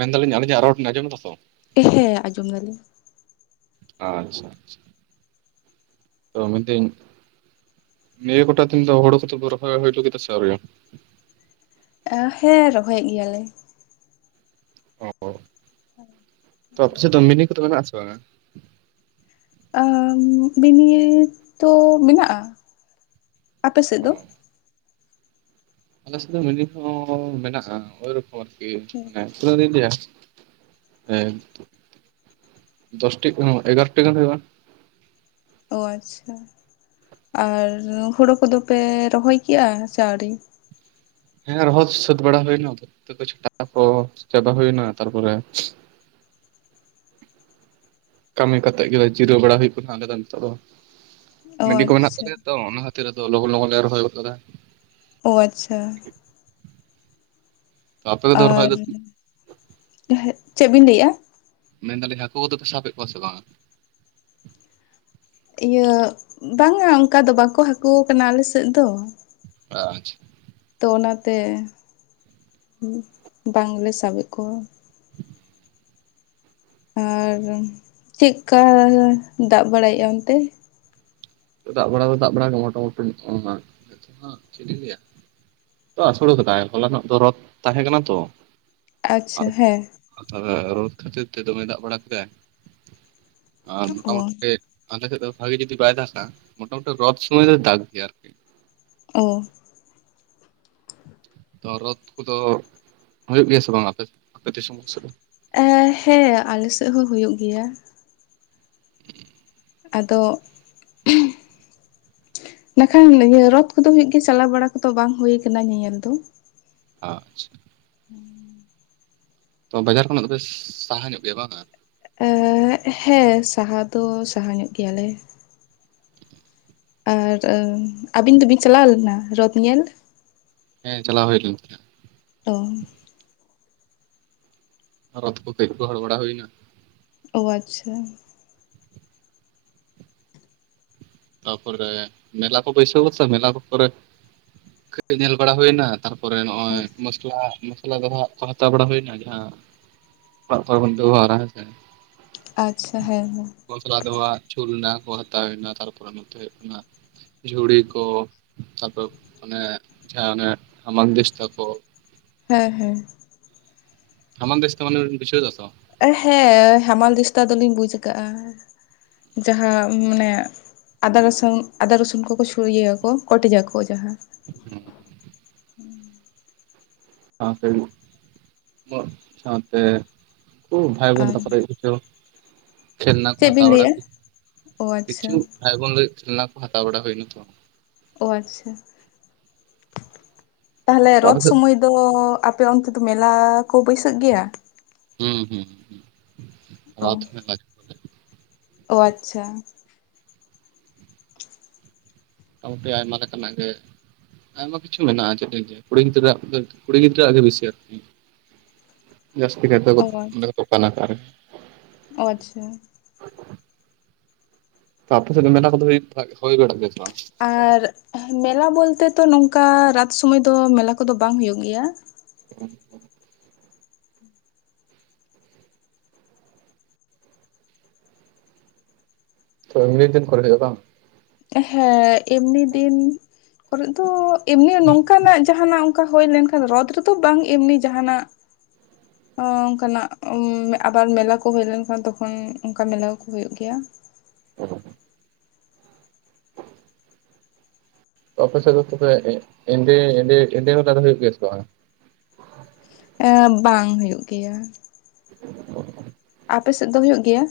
ᱢᱮᱱ ᱫᱟᱞᱤᱧ ᱟᱹᱞᱤᱧᱟᱜ ᱨᱚᱲ ᱵᱤᱱ ᱟᱸᱡᱚᱢ ᱮᱫᱟ ᱛᱚ? ᱦᱮᱸ ᱟᱸᱡᱚᱢ ᱫᱟᱞᱤᱧ᱾ ᱟᱪᱪᱷᱟ ᱟᱪᱪᱷᱟ ᱛᱚ ᱢᱮᱱ ᱫᱟᱹᱧ ᱱᱤᱭᱟᱹ ᱠᱚᱴᱟ ᱫᱤᱱ ᱫᱚ ᱦᱳᱲᱳ ᱠᱚᱫᱚ ᱯᱮ ᱨᱚᱦᱚᱭ ᱦᱩᱭᱞᱳ ᱠᱮᱫᱟ ᱥᱮ ᱟᱹᱣᱨᱤᱭᱟ? ᱦᱮᱸ ᱨᱚᱦᱚᱭᱮᱫ ᱜᱮᱭᱟᱞᱮ᱾ ᱚ ᱛᱚ ᱟᱯᱮ ᱥᱮᱫ ᱫᱚ ᱢᱤᱱᱤ ᱠᱚᱫᱚ ᱢᱮᱱᱟᱜᱼᱟ ᱥᱮ ᱵᱟᱝᱟ? ᱟᱸᱻ ᱢᱤᱱᱤ ᱛᱚ ᱢᱮᱱᱟᱜᱼᱟ᱾ ᱟᱯᱮ ᱥᱮᱫ ᱫᱚ? ᱟᱞᱮ‌ ᱥᱮᱫ ᱢᱤᱱᱤ ᱠᱚᱦᱚᱸ ᱢᱮᱱᱟᱜᱼᱟ, ᱳᱭ ᱨᱚᱠᱚᱢ ᱟᱨᱠᱤ ᱢᱟᱱᱮ ᱩᱱᱟᱹᱜ ᱨᱤᱧ ᱤᱫᱤᱭᱟ ᱦᱮᱸ᱾ ᱫᱚᱥᱴᱤᱜ ᱮᱜᱟᱨᱚ ᱴᱤ ᱜᱟᱱ ᱦᱳᱭᱳᱜᱼᱟ᱾ ᱚ ᱟᱪᱪᱷᱟ ᱟᱨ ᱦᱳᱲᱳ ᱠᱚᱫᱚ ᱯᱮ ᱨᱚᱦᱚᱭ ᱠᱮᱜ-ᱟ ᱥᱮ ᱟᱹᱣᱨᱤ? ᱦᱮᱸ ᱨᱚᱦᱚᱭ ᱥᱟᱹᱛ ᱵᱟᱲᱟ ᱦᱩᱭᱱᱟ, ᱱᱤᱛᱩᱜ ᱫᱚ ᱪᱷᱟᱴᱟᱣ ᱠᱚ ᱪᱟᱵᱟ ᱦᱩᱭᱱᱟ ᱛᱟᱨᱯᱚᱨᱮ ᱠᱟᱹᱢᱤ ᱠᱟᱛᱮ ᱜᱮᱞᱮ ᱡᱤᱨᱟᱹᱣ ᱵᱟᱲᱟ ᱦᱩᱭᱩᱜ ᱠᱟᱱᱟ ᱟᱞᱮ ᱫᱚ ᱱᱤᱛᱚᱜ ᱫᱚ, ᱚ ᱢᱟᱹᱰᱤ ᱠᱚ ᱢᱮᱱᱟᱜ ᱟᱪᱪᱷᱟ ᱛᱟᱞᱮᱭᱟ᱾ ᱛᱚ ᱚᱱᱟ ᱠᱷᱟᱹᱛᱤᱨ ᱟᱫᱚ ᱞᱚᱜᱚᱱ ᱞᱚᱜᱚᱱ ᱞᱮ ᱨᱚᱦᱚᱭ ᱜᱚᱫ ᱠᱟᱫᱟ᱾ ᱚ ᱟᱪᱪᱷᱟ᱾ ᱟᱯᱮ ᱠᱚᱫᱚ ᱨᱚᱦᱚᱭ ᱟᱨ ᱫᱚ ᱪᱮᱫ ᱵᱤᱱ ᱞᱟᱹᱭᱮᱜᱼᱟ? ᱢᱮᱱ ᱫᱟᱞᱤᱧ ᱦᱟᱹᱠᱳ ᱠᱚ ᱫᱚ ᱯᱮ ᱥᱟᱵᱮᱜ ᱠᱚᱣᱟ ᱥᱮ ᱵᱟᱝᱼᱟ? ᱤᱭᱟᱹ ᱵᱟᱝᱟ ᱚᱝᱠᱟ ᱫᱚ ᱵᱟᱠᱚ ᱦᱟᱹᱠᱳᱣ ᱠᱟᱱᱟ ᱟᱞᱮ ᱥᱮᱫ ᱫᱚ᱾ ᱟᱪᱪᱷᱟ᱾ ᱛᱚ ᱚᱱᱟᱛᱮ ᱵᱟᱝ ᱞᱮ ᱥᱟᱵᱮᱜ ᱠᱚᱣᱟ᱾ ᱟᱨ ᱪᱮᱫ ᱠᱟ ᱫᱟᱜ ᱵᱟᱲᱟᱭᱮᱜ-ᱟ ᱚᱱᱛᱮ? ᱫᱟᱜ ᱵᱟᱲᱟ ᱫᱚ ᱫᱟᱜ ᱵᱟᱲᱟ ᱜᱮ ᱢᱚᱴᱟ ᱢᱩᱴᱤ [unintelligible] ᱪᱮᱫ ᱞᱤᱧ ᱞᱟᱹᱭᱟ? ᱛᱚ ᱟᱥᱳᱲ ᱟᱠᱟᱫᱟᱭ ᱦᱚᱞᱟᱱᱚᱜ ᱫᱚ ᱨᱚᱛ ᱛᱟᱦᱮᱸ ᱠᱟᱱᱟ ᱛᱚ᱾ ᱟᱪᱪᱷᱟ ᱦᱮᱸ᱾ ᱟᱨ ᱛᱟᱦᱞᱮ ᱨᱚᱛ ᱠᱷᱟᱹᱛᱤᱨ ᱛᱮ ᱫᱚᱢᱮ ᱫᱟᱜ ᱵᱟᱲᱟ ᱠᱮᱫᱟᱭ ᱟᱨ ᱢᱚᱴᱟ ᱚ ᱢᱩᱴᱤ ᱟᱞᱮ ᱥᱮᱫ ᱫᱚ ᱵᱷᱟᱜᱤ ᱡᱩᱫᱤ ᱵᱟᱭ ᱫᱟᱜᱟ, ᱢᱚᱴᱟ ᱢᱩᱴᱤ ᱨᱚᱛ ᱥᱚᱢᱚᱭ ᱫᱚ ᱫᱟᱜ ᱜᱮᱭᱟ ᱟᱨᱠᱤ᱾ ᱳ᱾ ᱛᱚ ᱨᱚᱛ ᱠᱚᱫᱚ ᱦᱳᱭᱳᱜ ᱜᱮᱭᱟ ᱥᱮ ᱵᱟᱝ ᱟᱯᱮ ᱥᱮᱫ ᱟᱯᱮ ᱫᱤᱥᱚᱢ ᱥᱮᱫ? ᱦᱮᱸ ᱟᱞᱮ ᱥᱮᱜ ᱦᱚᱸ ᱦᱩᱭᱩᱜ ᱜᱮᱭᱟ᱾ ᱟᱫᱚ᱾ ᱢᱮᱠᱷᱟᱱ ᱨᱚᱛᱷ ᱠᱚᱫᱚ ᱦᱩᱭᱩᱜ ᱜᱮᱭᱟ᱾ ᱪᱟᱞᱟᱣ ᱵᱟᱲᱟ ᱠᱚᱫᱚ ᱵᱟᱝ ᱦᱩᱭ ᱠᱟᱱᱟ ᱧᱮᱧᱮᱞ ᱫᱚ᱾ ᱟᱪᱪᱷᱟ᱾ ᱦᱩᱸ ᱛᱚ ᱵᱟᱡᱟᱨ ᱠᱷᱚᱱᱟᱜ ᱫᱚ ᱵᱮᱥ ᱥᱟᱦᱟ ᱧᱚᱜ ᱜᱮᱭᱟ ᱵᱟᱝᱼᱟ? ᱮᱸᱜ ᱦᱮᱸ, ᱥᱟᱦᱟ ᱫᱚ ᱥᱟᱦᱟ ᱧᱚᱜ ᱜᱮᱭᱟ ᱞᱮ᱾ ᱟᱨ ᱟᱹᱵᱤᱱ ᱫᱚᱵᱤᱱ ᱪᱟᱞᱟᱣ ᱞᱮᱱᱟ ᱨᱚᱛ ᱧᱮᱞ? ᱦᱮᱸ ᱪᱟᱞᱟᱣ ᱦᱳᱭ ᱞᱮᱱ ᱜᱮᱭᱟ᱾ ᱛᱚ᱾ ᱨᱚᱛ ᱠᱚ ᱠᱟᱹᱡ ᱜᱚᱦᱚᱲ ᱵᱟᱲᱟ ᱦᱳᱭᱱᱟ᱾ ᱳ ᱟᱪᱪᱷᱟ᱾ ᱛᱟᱯᱚᱨᱮ ᱢᱮᱞᱟ ᱠᱚ ᱵᱟᱹᱭᱥᱟᱹᱣ ᱠᱟᱫᱟ [unintelligible] ᱢᱮᱞᱟ ᱠᱚᱨᱮ, ᱠᱟᱹᱡ ᱧᱮᱞ ᱵᱟᱲᱟ ᱦᱳᱭᱱᱟ ᱾ ᱛᱟᱨᱼᱼ ᱯᱚᱨᱮ ᱱᱚᱜᱼᱚᱭ [unintelligible] ᱢᱚᱥᱞᱟ, ᱢᱚᱥᱞᱟ ᱫᱚᱦᱚᱣᱟᱜ ᱠᱚ ᱦᱟᱛᱟᱣ ᱵᱟᱲᱟ ᱦᱳᱭᱱᱟ᱾ ᱡᱟᱦᱟᱸ ᱚᱲᱟᱜ ᱠᱚᱨᱮ ᱵᱚᱱ ᱵᱮᱵᱚᱦᱟᱨᱟ ᱦᱮᱸ ᱥᱮ᱾ ᱟᱪᱪᱷᱟ ᱦᱮᱸ, ᱦᱮᱸ᱾ ᱢᱚᱥᱞᱟ ᱫᱚᱦᱚᱣᱟᱜ ᱪᱷᱩᱞᱱᱟ ᱠᱚ ᱦᱟᱛᱟᱣ ᱦᱩᱭ ᱱᱟ ᱾ ᱛᱟᱨᱯᱚᱨᱮ ᱱᱚᱛᱮ ᱦᱩᱭᱩᱜ ᱠᱟᱱᱟᱼᱼ ᱡᱷᱩᱲᱤ ᱠᱚ, ᱛᱟᱯᱚᱨ ᱚᱱᱮ ᱡᱟᱦᱟᱸ ᱚᱱᱮ, ᱦᱟᱢᱟᱞ ᱫᱤᱥᱛᱟ ᱠᱚ᱾ ᱦᱮᱸ, ᱦᱮᱸ᱾ ᱦᱟᱢᱟᱞ ᱫᱤᱥᱛᱟ ᱢᱟᱱᱮ ᱵᱤᱱ ᱵᱩᱡᱷᱟᱹᱣ ᱮᱫᱟ ᱥᱮ ᱵᱟᱝ? ᱦᱮᱸ, ᱦᱟᱢᱟᱞ ᱫᱤᱥᱛᱟ ᱫᱚᱞᱤᱧ ᱵᱩᱡᱽ ᱟᱠᱟᱜᱼᱟ ᱾ ᱡᱟᱦᱟᱸ ᱢᱟᱱᱮᱼᱼ ᱟᱫᱟ ᱨᱟᱹᱥᱩᱱ, ᱟᱫᱟ ᱨᱟᱹᱥᱩᱱ ᱠᱚᱠᱚ ᱪᱷᱩᱲᱤᱭᱟᱹᱣ ᱟᱠᱚ ᱠᱚᱴᱮᱡ ᱟᱠᱚ ᱡᱟᱦᱟᱸ᱾ ᱥᱟᱶᱛᱮ, ᱥᱟᱶᱛᱮ ᱩᱱᱠᱩ [unintelligible] ᱵᱷᱟᱭ ᱵᱳᱱ ᱟᱨ ᱛᱟᱠᱚ ᱠᱷᱮᱞᱱᱟ ᱠᱚ ᱪᱮᱫ ᱵᱤᱱ ᱦᱟᱛᱟᱣ ᱵᱟᱲᱟ ᱞᱟᱹᱭᱮᱜᱼᱟ ᱚ ᱟᱪᱪᱷᱟ ᱠᱤᱪᱷᱩ ᱵᱷᱟᱭ ᱵᱳᱱ ᱞᱟᱹᱜᱤᱫ ᱠᱷᱮᱞᱱᱟ ᱠᱚ ᱦᱟᱛᱟᱣ ᱵᱟᱲᱟ ᱦᱳᱭᱱᱟ ᱛᱚ᱾ ᱳ ᱟᱪᱪᱷᱟ, ᱛᱟᱦᱚᱞᱮ ᱛᱚ ᱟᱯᱮ ᱨᱚᱛᱷ ᱥᱮᱫ ᱥᱳᱢᱚᱭ ᱛᱚ ᱟᱯᱮ ᱚᱱᱛᱮ ᱫᱚ, ᱢᱮᱞᱟ ᱠᱚ ᱵᱟᱹᱭᱥᱟᱹᱜ ᱜᱮᱭᱟ᱾ ᱦᱩᱸ ᱦᱩᱸ ᱾ ᱚ, ᱚ ᱟᱪᱪᱷᱟ᱾ ᱢᱚᱴᱟᱢᱩᱴᱤ ᱟᱭᱢᱟ ᱞᱮᱠᱟᱱᱟᱜ ᱜᱮᱼᱼ ᱟᱭᱢᱟ ᱠᱤᱪᱷᱩ ᱢᱮᱱᱟᱜᱼᱟ ᱪᱮᱫ ᱤᱧ ᱞᱟᱹᱭᱼᱟ ᱾ ᱠᱩᱲᱤ ᱜᱤᱫᱽᱨᱟᱹᱣᱟᱜ ᱠᱩᱲᱤ ᱜᱤᱫᱽᱨᱟᱹᱣᱟᱜ ᱜᱮ ᱵᱮᱥᱤ ᱟᱨᱠᱤ᱾ [inaudible] ᱡᱟᱹᱥᱛᱤ ᱠᱟᱭᱛᱮ ᱫᱚ ᱚ ᱚᱸᱰᱮ ᱠᱚ ᱫᱚᱠᱟᱱᱟ ᱟᱠᱟᱨ ᱨᱮ? ᱚ ᱟᱪᱪᱷᱟ᱾ ᱛᱚ ᱟᱯᱮ ᱥᱮᱫ ᱫᱚ ᱢᱮᱞᱟ ᱠᱩᱫᱩ ᱦᱩᱭ ᱵᱟᱲᱟ, ᱦᱳᱭ ᱵᱟᱲᱟᱜ ᱜᱮᱭᱟ ᱥᱮ ᱵᱟᱝ ᱾ ᱟᱨ ᱢᱮᱞᱟ ᱵᱚᱞᱛᱮ ᱛᱚ ᱱᱚᱝᱠᱟ ᱨᱟᱛ ᱥᱚᱢᱚᱭ ᱫᱚ, ᱢᱮᱞᱟ ᱠᱚᱫᱚ ᱵᱟᱝ ᱦᱳᱭᱳᱜ ᱜᱮᱭᱟ᱾ ᱦᱮᱸ᱾ [unintelligible] ᱛᱚ ᱮᱢᱱᱤ ᱫᱤᱱ ᱠᱚᱨᱮ ᱦᱳᱭᱳᱜᱼᱟ ᱵᱟᱝ? ᱦᱮᱸ, ᱮᱢᱱᱤ ᱫᱤᱱ ᱠᱚᱨᱮ ᱫᱚ ᱮᱢᱱᱤ ᱱᱚᱝᱠᱟᱱᱟᱜ ᱡᱟᱦᱟᱱᱟᱜᱼᱼ [unintelligible] ᱦᱳᱭ ᱞᱮᱱᱠᱷᱟᱱ ᱫᱚ, ᱨᱚᱛᱷ ᱨᱮᱫᱚ ᱵᱟᱝ ᱮᱢᱱᱤ ᱡᱟᱦᱟᱱᱟᱜᱼᱼ ᱚ, ᱚᱱᱠᱟᱱᱟᱜ, ᱟᱵᱟᱨ ᱢᱮᱞᱟ ᱠᱚ ᱦᱳᱭ ᱞᱮᱱᱠᱷᱟᱱ ᱛᱚᱠᱷᱚᱱ ᱚᱱᱠᱟ ᱢᱮᱞᱟ ᱠᱚ ᱦᱳᱭᱳᱜ ᱜᱮᱭᱟ᱾ [unintelligible] ᱛᱚ ᱟᱯᱮ ᱥᱮᱫ ᱫᱚ ᱛᱚᱵᱮ, ᱮᱸᱫᱮ ᱮᱸᱫᱮ, ᱮᱸᱫᱮ ᱢᱮᱞᱟ ᱫᱚ ᱦᱳᱭᱳᱜ ᱜᱮᱭᱟ ᱥᱮ ᱵᱟᱝᱟ? ᱮᱸ ᱵᱟᱝ ᱦᱳᱭᱳᱜ ᱜᱮᱭᱟ᱾ ᱟᱯᱮ ᱥᱮᱫ ᱫᱚ ᱦᱳᱭᱳᱜ ᱜᱮᱭᱟ?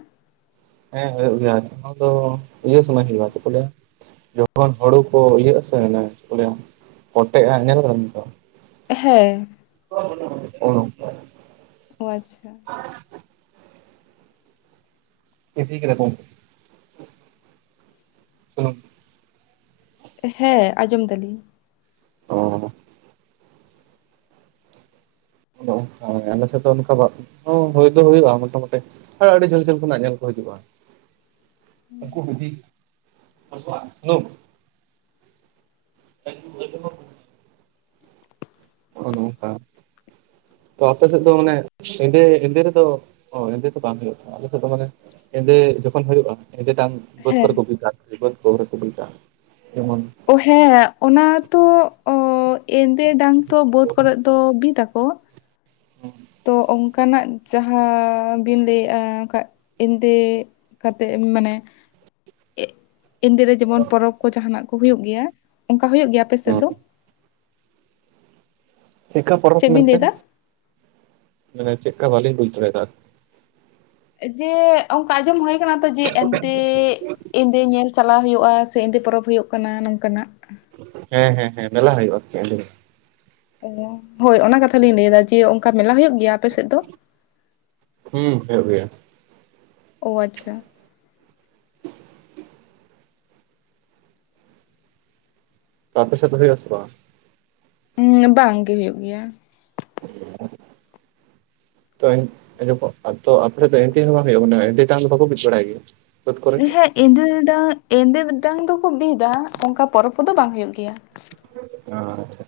ᱦᱮᱸ ᱦᱩᱭᱩᱜ ᱜᱮᱭᱟ ᱟᱱᱟ ᱫᱚ ᱤᱭᱟᱹ ᱥᱚᱢᱚᱭ ᱦᱩᱭᱩᱜᱼᱟ ᱪᱮᱫ ᱠᱚ ᱞᱟᱹᱭᱟ ᱡᱚᱠᱷᱚᱱ ᱦᱩᱲᱩ ᱠᱚ ᱤᱭᱟᱹᱜᱼᱟ ᱥᱮ ᱚᱱᱮ ᱪᱮᱫ ᱠᱚ ᱞᱟᱹᱭᱟ ᱯᱚᱴᱮᱜᱼᱟ ᱧᱮᱞ ᱟᱠᱟᱫᱟᱢ ᱥᱮ ᱵᱟᱝ? ᱦᱮᱸ᱾ [unintelligible] ᱩᱱ ᱚᱠᱛᱮ ᱾ ᱚ ᱟᱪᱪᱷᱟ ᱾ [unintelligible] ᱥᱩᱱᱩᱢ ᱦᱮᱸ ᱟᱸᱡᱚᱢ ᱮᱫᱟᱞᱤᱧ ᱾ ᱚᱻ ᱚᱱᱮ ᱚᱱᱠᱟ ᱢᱟᱱᱮ ᱟᱞᱮ ᱥᱮᱫ ᱫᱚ ᱚᱱᱠᱟ ᱦᱩᱭ ᱫᱚ ᱦᱩᱭᱩᱜᱼᱟ ᱢᱚᱴᱟᱢᱩᱴᱤ ᱾ ᱦᱮᱸ ᱟᱹᱰᱤ ᱡᱷᱟᱹᱞ ᱡᱷᱟᱹᱞ ᱠᱷᱚᱱᱟᱜ ᱧᱮᱞ ᱠᱚ ᱦᱤᱡᱩᱜᱼᱟ᱾ [inaudible] ᱩᱱᱠᱩ [inaudible] ᱦᱮᱞᱳ ᱾ [unintelligible] [unintelligible] ᱛᱚ ᱟᱯᱮᱥᱮᱫ ᱫᱚ ᱢᱟᱱᱮ ᱮᱸᱫᱮ ᱮᱸᱫᱮ ᱨᱮ ᱫᱚ ᱚ ᱮᱸᱫᱮ ᱫᱚ ᱵᱟᱝ ᱦᱩᱭᱩᱜ ᱛᱟᱦᱮᱱᱟ ᱟᱞᱮᱥᱮᱫ ᱫᱚ ᱢᱟᱱᱮ ᱮᱸᱫᱮ ᱡᱚᱠᱷᱚᱱ ᱦᱩᱭᱩᱜᱼᱟ ᱮᱸᱫᱮ ᱰᱟᱝ ᱵᱟᱹᱫᱽ ᱦᱮᱸ ᱠᱚᱨᱮ ᱠᱚ ᱵᱤᱫᱟ ᱵᱟᱹᱫᱽ ᱠᱚᱨᱮ ᱠᱚ ᱵᱤᱫᱟ ᱾ ᱡᱮᱢᱚᱱ ᱚ ᱦᱮᱸ ᱚᱱᱟ ᱛᱚᱻ ᱚ ᱮᱸᱫᱮ ᱰᱟᱝ ᱛᱚ ᱵᱟᱹᱫᱽ ᱠᱚᱨᱮ ᱫᱚ ᱵᱤᱫ ᱟᱠᱚ᱾ [inaudible] ᱛᱚ ᱚᱱᱠᱟᱱᱟᱜ ᱡᱟᱦᱟᱸ ᱵᱤᱱ ᱞᱟᱹᱭᱮᱫᱼᱟ ᱚᱱᱠᱟ ᱮᱸᱫᱮ ᱠᱟᱛᱮᱫ ᱢᱟᱱᱮ ᱮᱫ ᱮᱸᱫᱮ ᱨᱮ ᱡᱮᱢᱚᱱ ᱯᱚᱨᱚᱵᱽ ᱠᱚ ᱡᱟᱦᱟᱱᱟᱜ ᱠᱚ ᱦᱩᱭᱩᱜ ᱜᱮᱭᱟ ᱚᱱᱠᱟ ᱦᱩᱭᱩᱜ ᱜᱮᱭᱟ ᱟᱯᱮ ᱥᱮᱫ ᱫᱚ? ᱪᱮᱫᱠᱟ ᱯᱚᱨᱚᱵᱽ ᱪᱮᱫ ᱵᱤᱱ ᱞᱟᱹᱭ ᱢᱮᱱᱛᱮᱫ? ᱮᱫᱟ [inaudible] ᱢᱟᱱᱮ ᱪᱮᱫᱠᱟ ᱵᱟᱹᱞᱤᱧ ᱵᱩᱡᱽ ᱫᱟᱲᱮᱭᱟᱫᱟ ᱾ ᱡᱮ ᱚᱱᱠᱟ ᱟᱸᱡᱚᱢ ᱦᱚᱭ ᱟᱠᱟᱱᱟ ᱛᱚ ᱡᱮ ᱮᱸᱫᱮ ᱮᱸᱫᱮ ᱧᱮᱞ ᱪᱟᱞᱟᱣ ᱦᱩᱭᱩᱜᱼᱟ ᱥᱮ ᱮᱸᱫᱮ ᱯᱚᱨᱚᱵᱽ ᱦᱩᱭᱩᱜ ᱠᱟᱱᱟ ᱱᱚᱝᱠᱟᱱᱟᱜ᱾ ᱦᱮᱸ ᱦᱮᱸ ᱦᱮᱸ ᱢᱮᱞᱟ ᱦᱩᱭᱩᱜᱼᱟ ᱮᱸᱫᱮ ᱨᱮ ᱾ ᱚ ᱦᱳᱭ ᱚᱱᱟ ᱠᱟᱛᱷᱟ ᱞᱤᱧ ᱞᱟᱹᱭ ᱮᱫᱟ ᱡᱮ ᱚᱱᱠᱟ ᱢᱮᱞᱟ ᱦᱩᱭᱩᱜ ᱜᱮᱭᱟ ᱟᱯᱮᱥᱮᱫ ᱫᱚ? ᱦᱩᱸ ᱦᱚᱭᱚᱜ ᱜᱮᱭᱟ᱾ ᱚ ᱟᱪᱪᱷᱟ᱾ ᱛᱚ ᱟᱯᱮ ᱥᱮᱫ ᱫᱚ ᱦᱩᱭᱩᱜᱼᱟ ᱥᱮ ᱵᱟᱝ? ᱩᱸ ᱵᱟᱝ ᱜᱮ ᱦᱩᱭᱩᱜ ᱜᱮᱭᱟ᱾ [inaudible] ᱛᱚ ᱮ ᱟᱯᱮ ᱥᱮᱫ ᱫᱚ ᱮᱸᱫᱮ ᱦᱚ ᱵᱟᱝ ᱦᱩᱭᱩᱜᱼᱟ ᱢᱟᱱᱮ ᱮᱸᱫᱮ ᱰᱟᱝ ᱫᱚ ᱵᱟᱠᱚ ᱵᱤᱫ ᱵᱟᱲᱟᱭ ᱜᱮᱭᱟ? ᱵᱟᱹᱫᱽ ᱠᱚᱨᱮ ᱦᱮᱸ ᱮᱸᱫᱮ ᱰᱟᱝ ᱮᱸᱫᱮ ᱰᱟᱝ ᱫᱚᱠᱚ ᱵᱤᱫᱟ ᱚᱱᱠᱟ ᱯᱚᱨᱚᱵᱽ ᱠᱚᱫᱚ ᱵᱟᱝ ᱦᱩᱭᱩᱜ ᱜᱮᱭᱟ᱾ ᱚ ᱟᱪᱪᱷᱟ᱾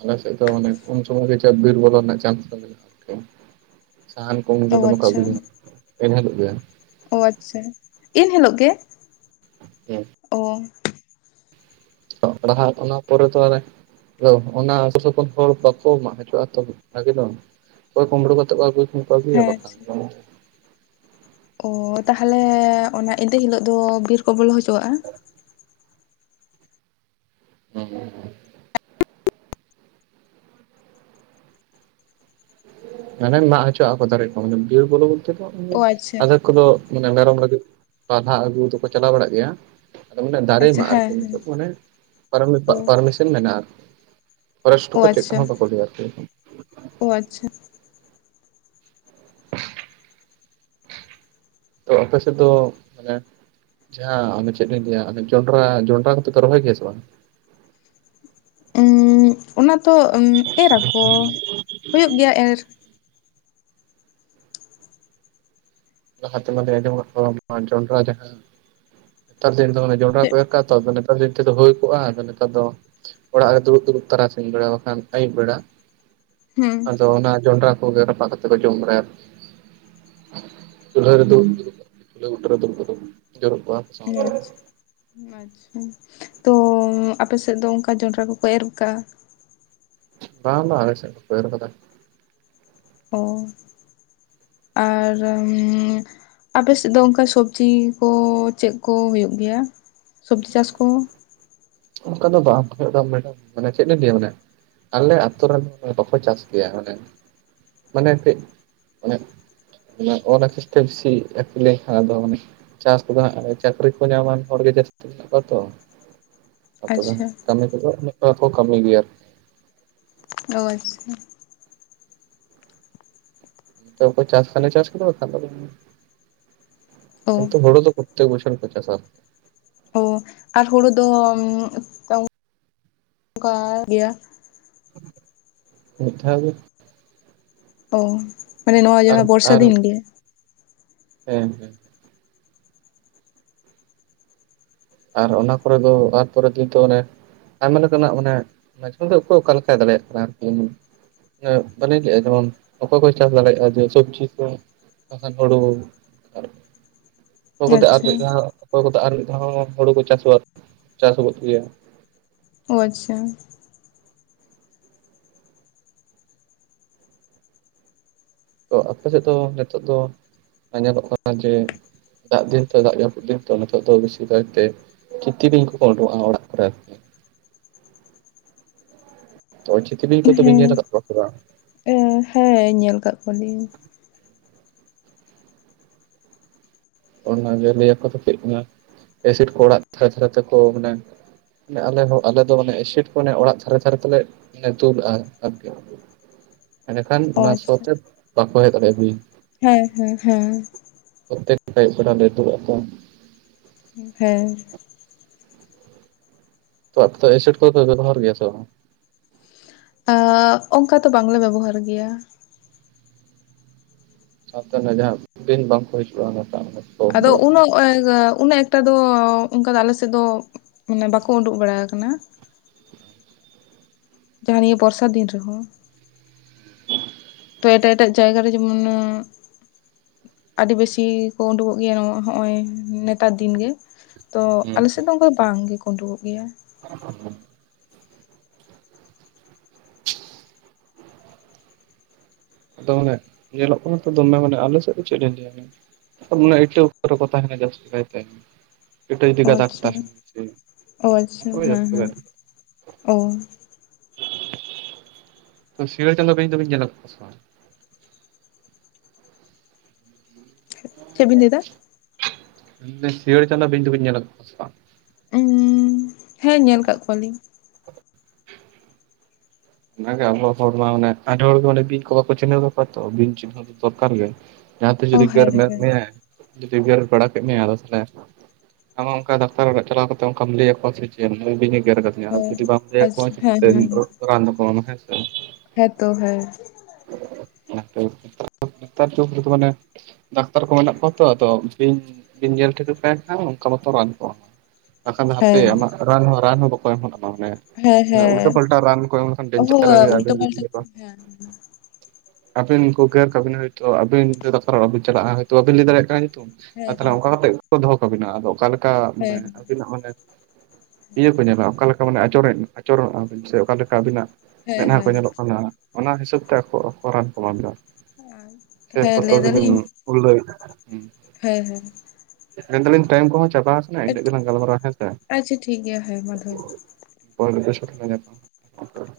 ᱟᱞᱮ ᱥᱮᱫ ᱫᱚ ᱢᱟᱱᱮ ᱩᱱ ᱥᱚᱢᱚᱭ ᱜᱮ ᱪᱮᱫ ᱵᱤᱨ ᱵᱚᱞᱚ ᱨᱮᱱᱟᱜ ᱪᱟᱱᱥ ᱫᱚ ᱢᱮᱱᱟᱜᱼᱟ ᱟᱨᱠᱤ [inaudible] ᱥᱟᱦᱟᱱ ᱠᱚ ᱩᱱ ᱚ ᱨᱮᱫᱚᱢᱮ ᱠᱚ ᱟᱪᱪᱷᱟ ᱟᱹᱜᱩ ᱡᱚᱝᱟ ᱮᱱ ᱾ ᱦᱤᱞᱳᱜ ᱜᱮ [inaudible] ᱚ ᱟᱪᱪᱷᱟ ᱤᱱ ᱦᱤᱞᱳᱜ ᱜᱮ? ᱦᱮᱸ ᱾ ᱚ ᱾ [unintelligible] ᱚᱱᱟ ᱯᱚᱨᱮ ᱛᱚ ᱚᱱᱮ ᱟᱫᱚ ᱚᱱᱟ ᱟᱹᱛᱩ ᱥᱩᱯᱩᱨ ᱦᱚᱲ ᱵᱟᱠᱚ ᱢᱟᱜ ᱦᱚᱪᱚᱜᱼᱟ ᱛᱚ ᱵᱷᱟᱜᱮ ᱫᱚ ᱾ ᱚᱠᱚᱭ ᱠᱩᱢᱲᱩ ᱠᱟᱛᱮᱫ ᱠᱚ ᱟᱹᱜᱩᱭ ᱠᱷᱟᱱ ᱠᱚ ᱟᱹᱜᱩᱭᱟ ᱦᱮᱸ ᱵᱟᱠᱷᱟᱱ ᱟᱪᱪᱷᱟ ᱵᱟᱝ ᱚ ᱛᱟᱦᱚᱞᱮ ᱚᱱᱟ ᱮᱸᱫᱮ ᱦᱤᱞᱳᱜ ᱫᱚ ᱵᱤᱨ ᱠᱚ ᱵᱚᱞᱚ ᱦᱚᱪᱚᱣᱟᱜᱼᱟ? ᱦᱩᱸ ᱦᱩᱸ ᱾ ᱢᱟᱱᱮ ᱢᱟᱜ ᱦᱚᱪᱚᱣᱟᱜᱼᱟ ᱠᱚ ᱫᱟᱨᱮ ᱠᱚ ᱾ ᱢᱟᱱᱮ ᱵᱤᱨ ᱵᱚᱞᱚ ᱵᱚᱞᱛᱮ ᱫᱚ ᱚ ᱟᱪᱪᱷᱟ [inaudible] ᱟᱫᱚ ᱠᱩᱫᱚ ᱢᱟᱱᱮ ᱢᱮᱨᱚᱢ ᱞᱟᱹᱜᱤᱫ ᱯᱟᱞᱦᱟ ᱟᱹᱜᱩ ᱫᱚᱠᱚ ᱪᱟᱞᱟᱣ ᱵᱟᱲᱟᱜ ᱜᱮᱭᱟ᱾ ᱟᱫᱚ ᱢᱟᱱᱮ ᱫᱟᱨᱮ ᱟᱪᱪᱷᱟ ᱢᱟᱜ ᱦᱮᱸ ᱟᱨᱠᱤ ᱦᱮᱸ ᱱᱤᱛᱳᱜ ᱫᱚ ᱢᱟᱱᱮ ᱯᱟᱨᱢᱤ ᱯᱟ ᱚ ᱯᱟᱨᱢᱤᱥᱮᱱ ᱢᱮᱱᱟᱜ-ᱟ ᱟᱨᱠᱤ᱾ ᱯᱷᱚᱨᱮᱥᱴᱦᱚ ᱚ ᱠᱚ ᱪᱮᱫ ᱟᱪᱪᱷᱟ ᱦᱚᱸ ᱵᱟᱠᱚ ᱞᱟᱹᱭᱟ ᱟᱨᱠᱤ᱾ ᱚ ᱟᱪᱪᱷᱟ [inaudible] ᱛᱚ ᱟᱯᱮ ᱥᱮᱫ ᱫᱚ ᱢᱟᱱᱮ ᱡᱟᱦᱟᱸ ᱚᱱᱮ ᱪᱮᱫ ᱞᱤᱧ ᱞᱟᱹᱭᱟ ᱚᱱᱮ ᱡᱚᱱᱰᱨᱟ ᱡᱚᱱᱰᱨᱟ ᱠᱚᱫᱚ ᱯᱮ ᱨᱚᱦᱚᱭ ᱜᱮᱭᱟ ᱥᱮ ᱵᱟᱝ? ᱩᱸᱜ ᱚᱱᱟ ᱛᱚ ᱩᱸᱜ ᱮᱨᱟᱠᱚ ᱦᱳᱭᱳᱜ ᱜᱮᱭᱟ ᱮᱨ᱾ ᱞᱟᱦᱟᱛᱮ ᱢᱟᱫᱚᱧ ᱟᱸᱡᱚᱢ ᱠᱟᱜ ᱠᱚᱣᱟ ᱱᱚᱣᱟ ᱡᱚᱱᱰᱨᱟ ᱡᱟᱦᱟᱸ ᱱᱮᱛᱟᱨ ᱫᱤᱱ ᱫᱚ ᱚᱱᱮ ᱡᱚᱱᱰᱨᱟ ᱠᱚ ᱪᱮᱫ ᱮᱨ ᱠᱟᱜᱟ ᱛᱚ ᱟᱫᱚ ᱱᱮᱛᱟᱨ ᱫᱤᱱ ᱛᱮᱫᱚ ᱦᱳᱭ ᱠᱚᱜᱟ ᱟᱫᱚ ᱱᱮᱛᱟᱨ ᱫᱚ ᱚᱲᱟᱜ ᱨᱮ ᱫᱩᱲᱩᱵ ᱫᱩᱲᱩᱵ ᱛᱟᱨᱟᱥᱤᱧ ᱵᱮᱲᱟ ᱵᱟᱠᱷᱟᱱ ᱟᱹᱭᱩᱵ ᱵᱮᱲᱟ ᱦᱩᱸ ᱟᱫᱚ ᱚᱱᱟ ᱡᱚᱱᱰᱨᱟ ᱠᱚᱜᱮ ᱨᱟᱯᱟᱜ ᱠᱟᱛᱮ ᱠᱚ ᱡᱚᱢ ᱵᱟᱲᱟᱭᱟ᱾ ᱪᱩᱞᱦᱟᱹ ᱨᱮ ᱫᱩᱲᱩᱵ ᱫᱩᱲᱩᱵ ᱪᱩᱞᱦᱟᱹ ᱵᱩᱴᱟᱹ ᱨᱮ ᱫᱩᱲᱩᱵ ᱠᱟᱛᱮ ᱠᱚ ᱡᱳᱨᱳᱜ ᱠᱚᱜᱟ᱾ ᱟᱪᱪᱷᱟ ᱟᱪᱪᱷᱟ ᱛᱚ ᱟᱯᱮᱥᱮᱫ ᱫᱚ ᱚᱝᱠᱟ ᱡᱚᱱᱰᱨᱟ ᱠᱚᱠᱚ ᱮᱨ ᱠᱟᱜᱟ? ᱵᱟᱝ ᱵᱟᱝ ᱟᱞᱮ ᱥᱮᱫ ᱵᱟᱠᱚ ᱮᱨ ᱠᱟᱫᱟ᱾ ᱚ ᱟᱨ ᱟᱯᱮ ᱥᱮᱫ ᱫᱚ ᱚᱝᱠᱟ ᱥᱚᱵᱽᱡᱤ ᱠᱚ ᱪᱮᱫ ᱠᱚ ᱦᱳᱭᱳᱜ ᱜᱮᱭᱟ ᱥᱚᱵᱽᱡᱤ ᱪᱟᱥ ᱠᱚ? ᱚᱝᱠᱟ ᱫᱚ ᱵᱟᱝ ᱦᱳᱭᱳᱜ-ᱟ ᱢᱮᱰᱟᱢ ᱢᱟᱱᱮ ᱪᱮᱫ ᱞᱤᱧ ᱞᱟᱹᱭᱟ ᱢᱟᱱᱮ ᱟᱞᱮ ᱟᱹᱛᱳ ᱨᱮᱱ ᱦᱚᱲ ᱵᱟᱠᱚ ᱪᱟᱥ ᱜᱮᱭᱟ ᱢᱟᱱᱮ ᱢᱟᱱᱮ ᱠᱟᱹᱡ ᱢᱟᱱᱮ ᱢᱟᱱᱮ ᱚᱞ ᱟᱠᱷᱤᱨ ᱛᱮ ᱵᱤᱥᱤ ᱟᱠᱷᱤᱞ ᱞᱮᱱᱠᱷᱟᱱ ᱟᱫᱚ ᱢᱟᱱᱮ ᱪᱟᱥ ᱠᱚᱫᱚ ᱦᱟᱸᱜ ᱪᱟᱹᱠᱨᱤ ᱠᱚ ᱧᱟᱢᱟᱱ ᱦᱚᱲᱜᱮ ᱡᱟᱹᱥᱛᱤ ᱢᱮᱱᱟᱜ ᱠᱚᱣᱟ ᱛᱚ ᱛᱚᱵᱮ ᱟᱪᱪᱷᱟ ᱠᱟᱹᱢᱤ ᱠᱚᱫᱚ ᱩᱱᱟᱹᱜ ᱫᱚ ᱵᱟᱠᱚ ᱠᱟᱹᱢᱤ ᱜᱮᱭᱟ ᱟᱨᱠᱤ᱾ ᱚ ᱟᱪᱪᱷᱟ ᱛᱚ ᱚᱠᱚᱭ ᱪᱟᱥ ᱠᱷᱟᱱᱮ ᱪᱟᱥ ᱠᱮᱫᱟ ᱵᱟᱠᱷᱟᱱ ᱫᱚ ᱵᱟᱝ ᱚ ᱠᱤᱱᱛᱩ ᱦᱳᱲᱳ ᱫᱚ ᱯᱚᱛᱛᱮᱠ ᱵᱚᱪᱷᱚᱨ ᱜᱮᱠᱚ ᱪᱟᱥᱟ᱾ ᱚ ᱟᱨ ᱦᱩᱲᱩ ᱫᱚ [unintelligible] ᱚᱝᱠᱟ ᱜᱮᱭᱟ᱾ ᱢᱤᱫ ᱫᱷᱟᱣ ᱜᱮ᱾ ᱚ ᱢᱟᱱᱮ ᱱᱚᱣᱟ ᱟᱨ ᱡᱟᱦᱟᱸ ᱵᱚᱨᱥᱟ ᱟᱨ ᱫᱤᱱ ᱜᱮ ᱦᱮᱸ ᱦᱮᱸ ᱟᱨ ᱚᱱᱟ ᱠᱚᱨᱮ ᱫᱚ ᱟᱨ ᱯᱚᱨᱮ ᱫᱤᱱ ᱫᱚ ᱚᱱᱮ ᱟᱭᱢᱟ ᱞᱮᱠᱟᱱᱟᱜ ᱢᱟᱱᱮ [unintelligible] ᱚᱠᱚᱭ ᱚᱠᱟ ᱞᱮᱠᱟᱭ ᱫᱟᱲᱮᱭᱟᱜ ᱠᱟᱱᱟ ᱟᱨᱠᱤ᱾ ᱚᱱᱮ ᱵᱟᱞᱤᱧ ᱞᱟᱹᱭᱮᱜᱟ ᱡᱮᱢᱚᱱ ᱚᱠᱚᱭ ᱠᱚ ᱪᱟᱥ ᱫᱟᱲᱮᱭᱟᱜ-ᱟ ᱡᱮ ᱥᱚᱵᱡᱤ ᱠᱚ ᱵᱟᱠᱷᱟᱱ ᱦᱳᱲᱳ ᱟᱨ ᱚᱠᱚᱭ ᱠᱚᱫᱚ ᱟᱨ ᱟᱪᱪᱷᱟ ᱢᱤᱫ ᱫᱷᱟᱣ ᱚᱠᱚᱭ ᱠᱚᱫᱚ ᱟᱨ ᱢᱤᱫ ᱫᱷᱟᱣ ᱦᱚᱸ ᱦᱩᱲᱩ ᱠᱚ ᱪᱟᱥ ᱵᱟᱲᱟ ᱪᱟᱥ ᱜᱚᱫ ᱜᱮᱭᱟ᱾ ᱚ ᱟᱪᱪᱷᱟ ᱛᱚ ᱟᱯᱮ ᱥᱮᱫ ᱫᱚ ᱱᱤᱛᱳᱜ ᱫᱚ ᱟᱸᱡᱚᱢᱚᱜ ᱠᱟᱱᱟ ᱡᱮ ᱫᱟᱜ ᱫᱤᱱ ᱛᱚ ᱫᱟᱜ ᱡᱟᱹᱯᱩᱫ ᱫᱤᱱ ᱛᱚ ᱱᱤᱛᱚᱜ ᱫᱚ ᱵᱤᱥᱤ ᱠᱟᱭᱛᱮ ᱠᱤᱛᱤ ᱵᱤᱧ ᱠᱚᱠᱚ ᱳᱰᱳᱠᱚᱜ-ᱟ ᱚᱲᱟᱜ ᱠᱚᱨᱮ ᱟᱨ᱾ ᱛᱚ ᱪᱤᱛᱤ ᱵᱤᱧ ᱠᱚᱫᱚ ᱵᱤᱱ ᱧᱮᱞ ᱠᱟᱜ ᱠᱚᱣᱟ ᱥᱮ ᱵᱟᱝ? ᱮ ᱦᱮᱸ ᱧᱮᱞ ᱠᱟᱜ ᱠᱚᱣᱟᱞᱤᱧ᱾ ᱚᱱᱟᱱᱟ ᱜᱮ ᱞᱟᱹᱭᱟᱠᱚ ᱛᱚ ᱠᱟᱹᱡ ᱚᱱᱟ ᱮᱥᱤᱰ ᱠᱚ ᱚᱲᱟᱜ ᱫᱷᱟᱨᱮ ᱫᱷᱟᱨᱮ ᱛᱮᱠᱚ ᱢᱟᱱᱮ ᱟᱞᱮ ᱦᱚᱸ ᱟᱞᱮ ᱫᱚ ᱢᱟᱱᱮ ᱮᱥᱤᱰ ᱠᱚ ᱚᱱᱮ ᱚᱲᱟᱜ ᱫᱷᱟᱨᱮ ᱫᱷᱟᱨᱮ ᱛᱮᱞᱮ ᱫᱩᱞᱟᱜ-ᱟ ᱟᱨᱠᱤ᱾ [inaudible] ᱮᱸᱰᱮᱠᱷᱟᱱ ᱚ ᱚᱱᱟ ᱥᱚ ᱟᱪᱪᱷᱟ ᱛᱮ ᱵᱟᱠᱚ ᱦᱮᱡ ᱫᱟᱲᱮᱜ-ᱟ ᱵᱤᱧ᱾ ᱦᱮᱸ ᱦᱮᱸ ᱦᱮᱸ ᱯᱚᱛᱮᱠ ᱟᱹᱭᱩᱵ ᱵᱮᱲᱟ ᱨᱮ [unintelligible] ᱦᱮᱸ ᱛᱚ ᱟ ᱮᱥᱤᱴ ᱠᱚ ᱫᱚ ᱵᱮᱵᱚᱦᱟᱨ ᱜᱮᱭᱟ ᱥᱮ ᱟ ᱚᱱᱠᱟ ᱛᱚ ᱵᱟᱝᱞᱮ ᱵᱮᱵᱚᱦᱟᱨ ᱜᱮᱭᱟ᱾ ᱥᱟᱶᱛᱮ ᱨᱮᱱᱟᱜ ᱡᱟᱦᱟᱸ ᱫᱤᱱ ᱵᱟᱝᱠᱚ ᱦᱤᱡᱩᱜᱼᱟ᱾ ᱥᱚ ᱟᱫᱚ ᱠᱚ ᱩᱱᱟᱹᱜ [inaudible] ᱩᱱᱟᱹᱜ ᱮᱠᱴᱟ ᱫᱚ ᱚᱱᱠᱟ ᱫᱚ ᱟᱞᱮ ᱥᱮᱫ ᱫᱚ ᱢᱟᱱᱮ ᱵᱟᱠᱚ ᱩᱰᱩᱠ ᱵᱟᱲᱟ ᱟᱠᱟᱱᱟ᱾ ᱡᱟᱦᱟᱸ ᱱᱤᱭᱟᱹ ᱵᱚᱨᱥᱟ ᱫᱤᱱ ᱨᱮᱦᱚᱸ ᱛᱚ ᱮᱴᱟᱜ ᱮᱴᱟᱜ ᱡᱟᱭᱜᱟ ᱨᱮ ᱡᱮᱢᱚᱱ ᱟᱹᱰᱤ ᱵᱮᱥᱤ ᱠᱚ ᱩᱰᱩᱠᱚᱜ ᱜᱮᱭᱟ ᱦᱚᱜᱼᱚᱭ ᱱᱮᱛᱟᱨ ᱫᱤᱱ ᱜᱮᱻ ᱛᱚ ᱟᱞᱮ ᱥᱮᱫ ᱫᱚ ᱚᱱᱠᱟ ᱫᱚ ᱵᱟᱝ ᱜᱮ ᱠᱚ ᱩᱰᱩᱠᱚᱜ ᱜᱮᱭᱟ ᱾ [unintelligible] ᱟᱫᱚ ᱢᱟᱱᱮ ᱧᱮᱞᱚᱜ ᱠᱟᱱᱟ ᱛᱚ ᱫᱚᱢᱮ ᱢᱟᱱᱮ ᱟᱞᱮ ᱥᱮᱫ ᱫᱚ ᱪᱮᱫ ᱞᱤᱧ ᱞᱟᱹᱭ ᱢᱮᱭᱟ᱾ ᱮ ᱤᱴᱟᱹ ᱠᱚᱨᱮ ᱠᱚ ᱛᱟᱦᱮᱱᱟ ᱡᱟᱹᱥᱛᱤ ᱠᱟᱭ ᱛᱮ ᱤᱴᱟᱹ ᱡᱩᱫᱤ ᱚ ᱜᱟᱫᱟ ᱛ [inaudible] ᱟᱪᱪᱷᱟ ᱠᱚ ᱚ ᱟᱪᱪᱷᱟ ᱦᱮᱸ ᱦᱮᱸ ᱚ ᱛᱚ ᱥᱤᱜᱟᱸᱲ ᱪᱟᱸᱫᱚ ᱵᱤᱧ ᱫᱚ ᱵᱤᱱ ᱧᱮᱞ ᱟᱠᱟᱫ ᱠᱚᱣᱟ ᱥᱮ ᱵᱟᱝ ᱪᱮᱫ ᱵᱤᱱ ᱞᱟᱹᱭ ᱫᱟ᱾ ᱤ ᱥᱮᱭᱟᱲ ᱪᱟᱱᱫᱟ ᱵᱤᱱ ᱫᱚ ᱵᱤᱱ ᱧᱮᱞ [inaudible] [inaudible] ᱦᱮᱸ ᱧᱮᱞ ᱟᱠᱟᱫ ᱠᱚᱣᱟ ᱞᱤᱧ ᱚᱱᱟᱜᱮ ᱟᱵᱚᱣᱟᱜ ᱦᱚᱲ ᱢᱟᱟᱱᱮ ᱟᱹᱰᱤ ᱦᱚᱲ ᱜᱮ ᱵᱤᱧ ᱠᱚ ᱵᱟᱠᱚ ᱪᱤᱱᱦᱟᱹᱣ ᱠᱟᱠᱚᱣᱟ ᱛᱚ ᱵᱤᱧ ᱪᱤᱱᱦᱟᱹ ᱫᱚ ᱫᱚᱨᱠᱟᱨ ᱜᱮ᱾ ᱡᱟᱦᱟᱸ ᱛᱤᱥ ᱚ ᱡᱩᱫᱤ ᱜᱮᱨ ᱦᱮᱸ ᱢᱮᱨ ᱦᱮᱸ ᱢᱮᱭᱟᱭ ᱡᱩᱫᱤ ᱜᱮᱨ ᱵᱟᱲᱟ ᱠᱮᱜ ᱢᱮᱭᱟ ᱟᱫᱚ ᱛᱟᱦᱞᱮ᱾ ᱟᱢᱟᱜ ᱚᱱᱠᱟ ᱰᱟᱠᱛᱟᱨ ᱚᱲᱟᱜ ᱪᱟᱞᱟᱣ ᱠᱟᱛᱮ ᱚᱱᱠᱟᱢ ᱞᱟᱹᱭ ᱟᱠᱚᱣᱟ ᱥᱮ ᱪᱮᱫ ᱩᱱᱤ ᱵᱤᱧ ᱮᱼᱼ ᱜᱮᱨ ᱟᱠᱟ ᱫᱤᱧᱟ ᱦᱮᱸ ᱡᱩᱫᱤ ᱵᱟᱢ ᱞᱟᱹᱭ ᱟᱪᱪᱷᱟ ᱟᱠᱚᱣᱟ ᱦᱮᱸ ᱪᱤᱠᱟᱹᱛᱮ ᱨᱟᱱ ᱠᱚ ᱮᱢᱟᱢᱟ ᱦᱮᱸ ᱥᱮ ᱦᱮᱛᱚ ᱦᱮ ᱱᱮᱛᱟᱨ [unintelligible] ᱢᱟᱱᱮ ᱰᱟᱠᱛᱟᱨ ᱠᱚ ᱢᱮᱱᱟᱜ ᱠᱚᱣᱟ ᱛᱚ ᱟᱫᱚ ᱵᱤᱧ ᱵᱤᱱ ᱵᱤᱱ ᱧᱮᱞ ᱴᱷᱤᱠ ᱞᱮᱠᱷᱟᱱ ᱚᱱᱠᱟ ᱢᱚᱛᱚ ᱨᱟᱱ ᱠᱚ ᱮᱢ ᱵᱟᱠᱷᱟᱱ ᱫᱚ ᱦᱮᱸ ᱦᱟᱯᱮ ᱟᱢᱟᱜ ᱨᱟᱱ ᱦᱚᱸ ᱨᱟᱱ ᱦᱚᱸ ᱵᱟᱠᱚ ᱮᱢᱚᱜ ᱛᱟᱢᱟ ᱢᱟᱱᱮ ᱦᱮᱸ ᱩᱞᱴᱟᱹ ᱦᱮᱸ ᱯᱟᱞᱴᱟ ᱨᱟᱱ ᱠᱚ ᱮᱢ ᱦᱳᱭ ᱩᱞᱴᱟᱹ ᱯᱟᱞᱴᱟᱹ ᱦᱮᱸ [unintelligible] ᱟᱹᱵᱤᱱ ᱠᱚ ᱜᱮᱨ ᱠᱟᱜ ᱵᱤᱱ ᱦᱳᱭᱛᱳ ᱟᱹᱵᱤᱱ ᱰᱟᱠᱛᱟᱨ ᱚᱲᱟᱜ ᱵᱤᱱ ᱪᱟᱞᱟᱜᱼᱟ ᱦᱳᱭᱛᱳ ᱵᱟ ᱵᱤᱱ ᱞᱟᱹᱭ ᱫᱟᱲᱮᱭᱟᱜ ᱠᱟᱱᱟ ᱧᱩᱛᱩᱢ ᱦᱮᱸ ᱟᱨ ᱛᱟᱦᱚᱞᱮ ᱦᱮᱸ ᱚᱱᱠᱟ ᱠᱟᱛᱮ ᱜᱮ ᱫᱚᱦᱚ ᱠᱟᱵᱤᱱᱟ ᱟᱫᱚ ᱚᱠᱟᱞᱮᱠᱟ ᱢᱟᱱᱮ ᱦᱮᱸ ᱟᱵᱤᱱᱟᱜ ᱢᱟᱱᱮᱼᱼ ᱤᱭᱟᱹ ᱠᱚ ᱧᱮᱞᱟ ᱚᱠᱟ ᱞᱮᱠᱟ ᱢᱟᱱᱮ ᱟᱪᱚᱨ ᱟᱪᱚᱨᱚᱱ ᱟᱵᱤᱱ ᱥᱮ ᱚᱠᱟᱞᱮᱠᱟ ᱟᱹᱵᱤᱱᱟᱜ? ᱦᱮᱸ ᱢᱮᱫᱦᱟ ᱠᱚ ᱦᱮᱸ ᱧᱮᱞᱚᱜ ᱠᱟᱱᱟ ᱚᱱᱟ ᱦᱤᱥᱟᱹᱵᱽ ᱛᱮ ᱟᱠᱚ ᱟᱠᱚ ᱨᱟᱱ ᱠᱚ ᱮᱢᱟ ᱮᱢᱟ ᱠᱚᱣᱟ᱾ ᱦᱮᱸ ᱥᱮ ᱦᱮᱸ ᱯᱷᱚᱛ ᱞᱟᱹᱭ ᱜᱮᱵᱤᱱ ᱫᱟᱞᱤᱧ ᱩᱞᱟᱭᱮᱫᱟ ᱟᱨᱠᱤ ᱦᱮᱸ ᱦᱮᱸ ᱢᱮᱱᱫᱟᱞᱤᱧ ᱴᱟᱭᱤᱢ ᱠᱚᱦᱚᱸ ᱪᱟᱵᱟ ᱟᱥᱮᱱᱟ ᱤᱱᱟᱹᱜ ᱜᱮᱞᱟᱝ ᱜᱟᱞᱢᱟᱨᱟᱣᱟ ᱦᱮᱸ ᱥᱮᱼᱼ ᱟᱪᱪᱷᱟ ᱴᱷᱤᱠ ᱜᱮᱭᱟ ᱦᱮᱸ ᱢᱟ ᱫᱚᱦᱚᱭ ᱢᱮ ᱦᱳᱭ [unintelligible]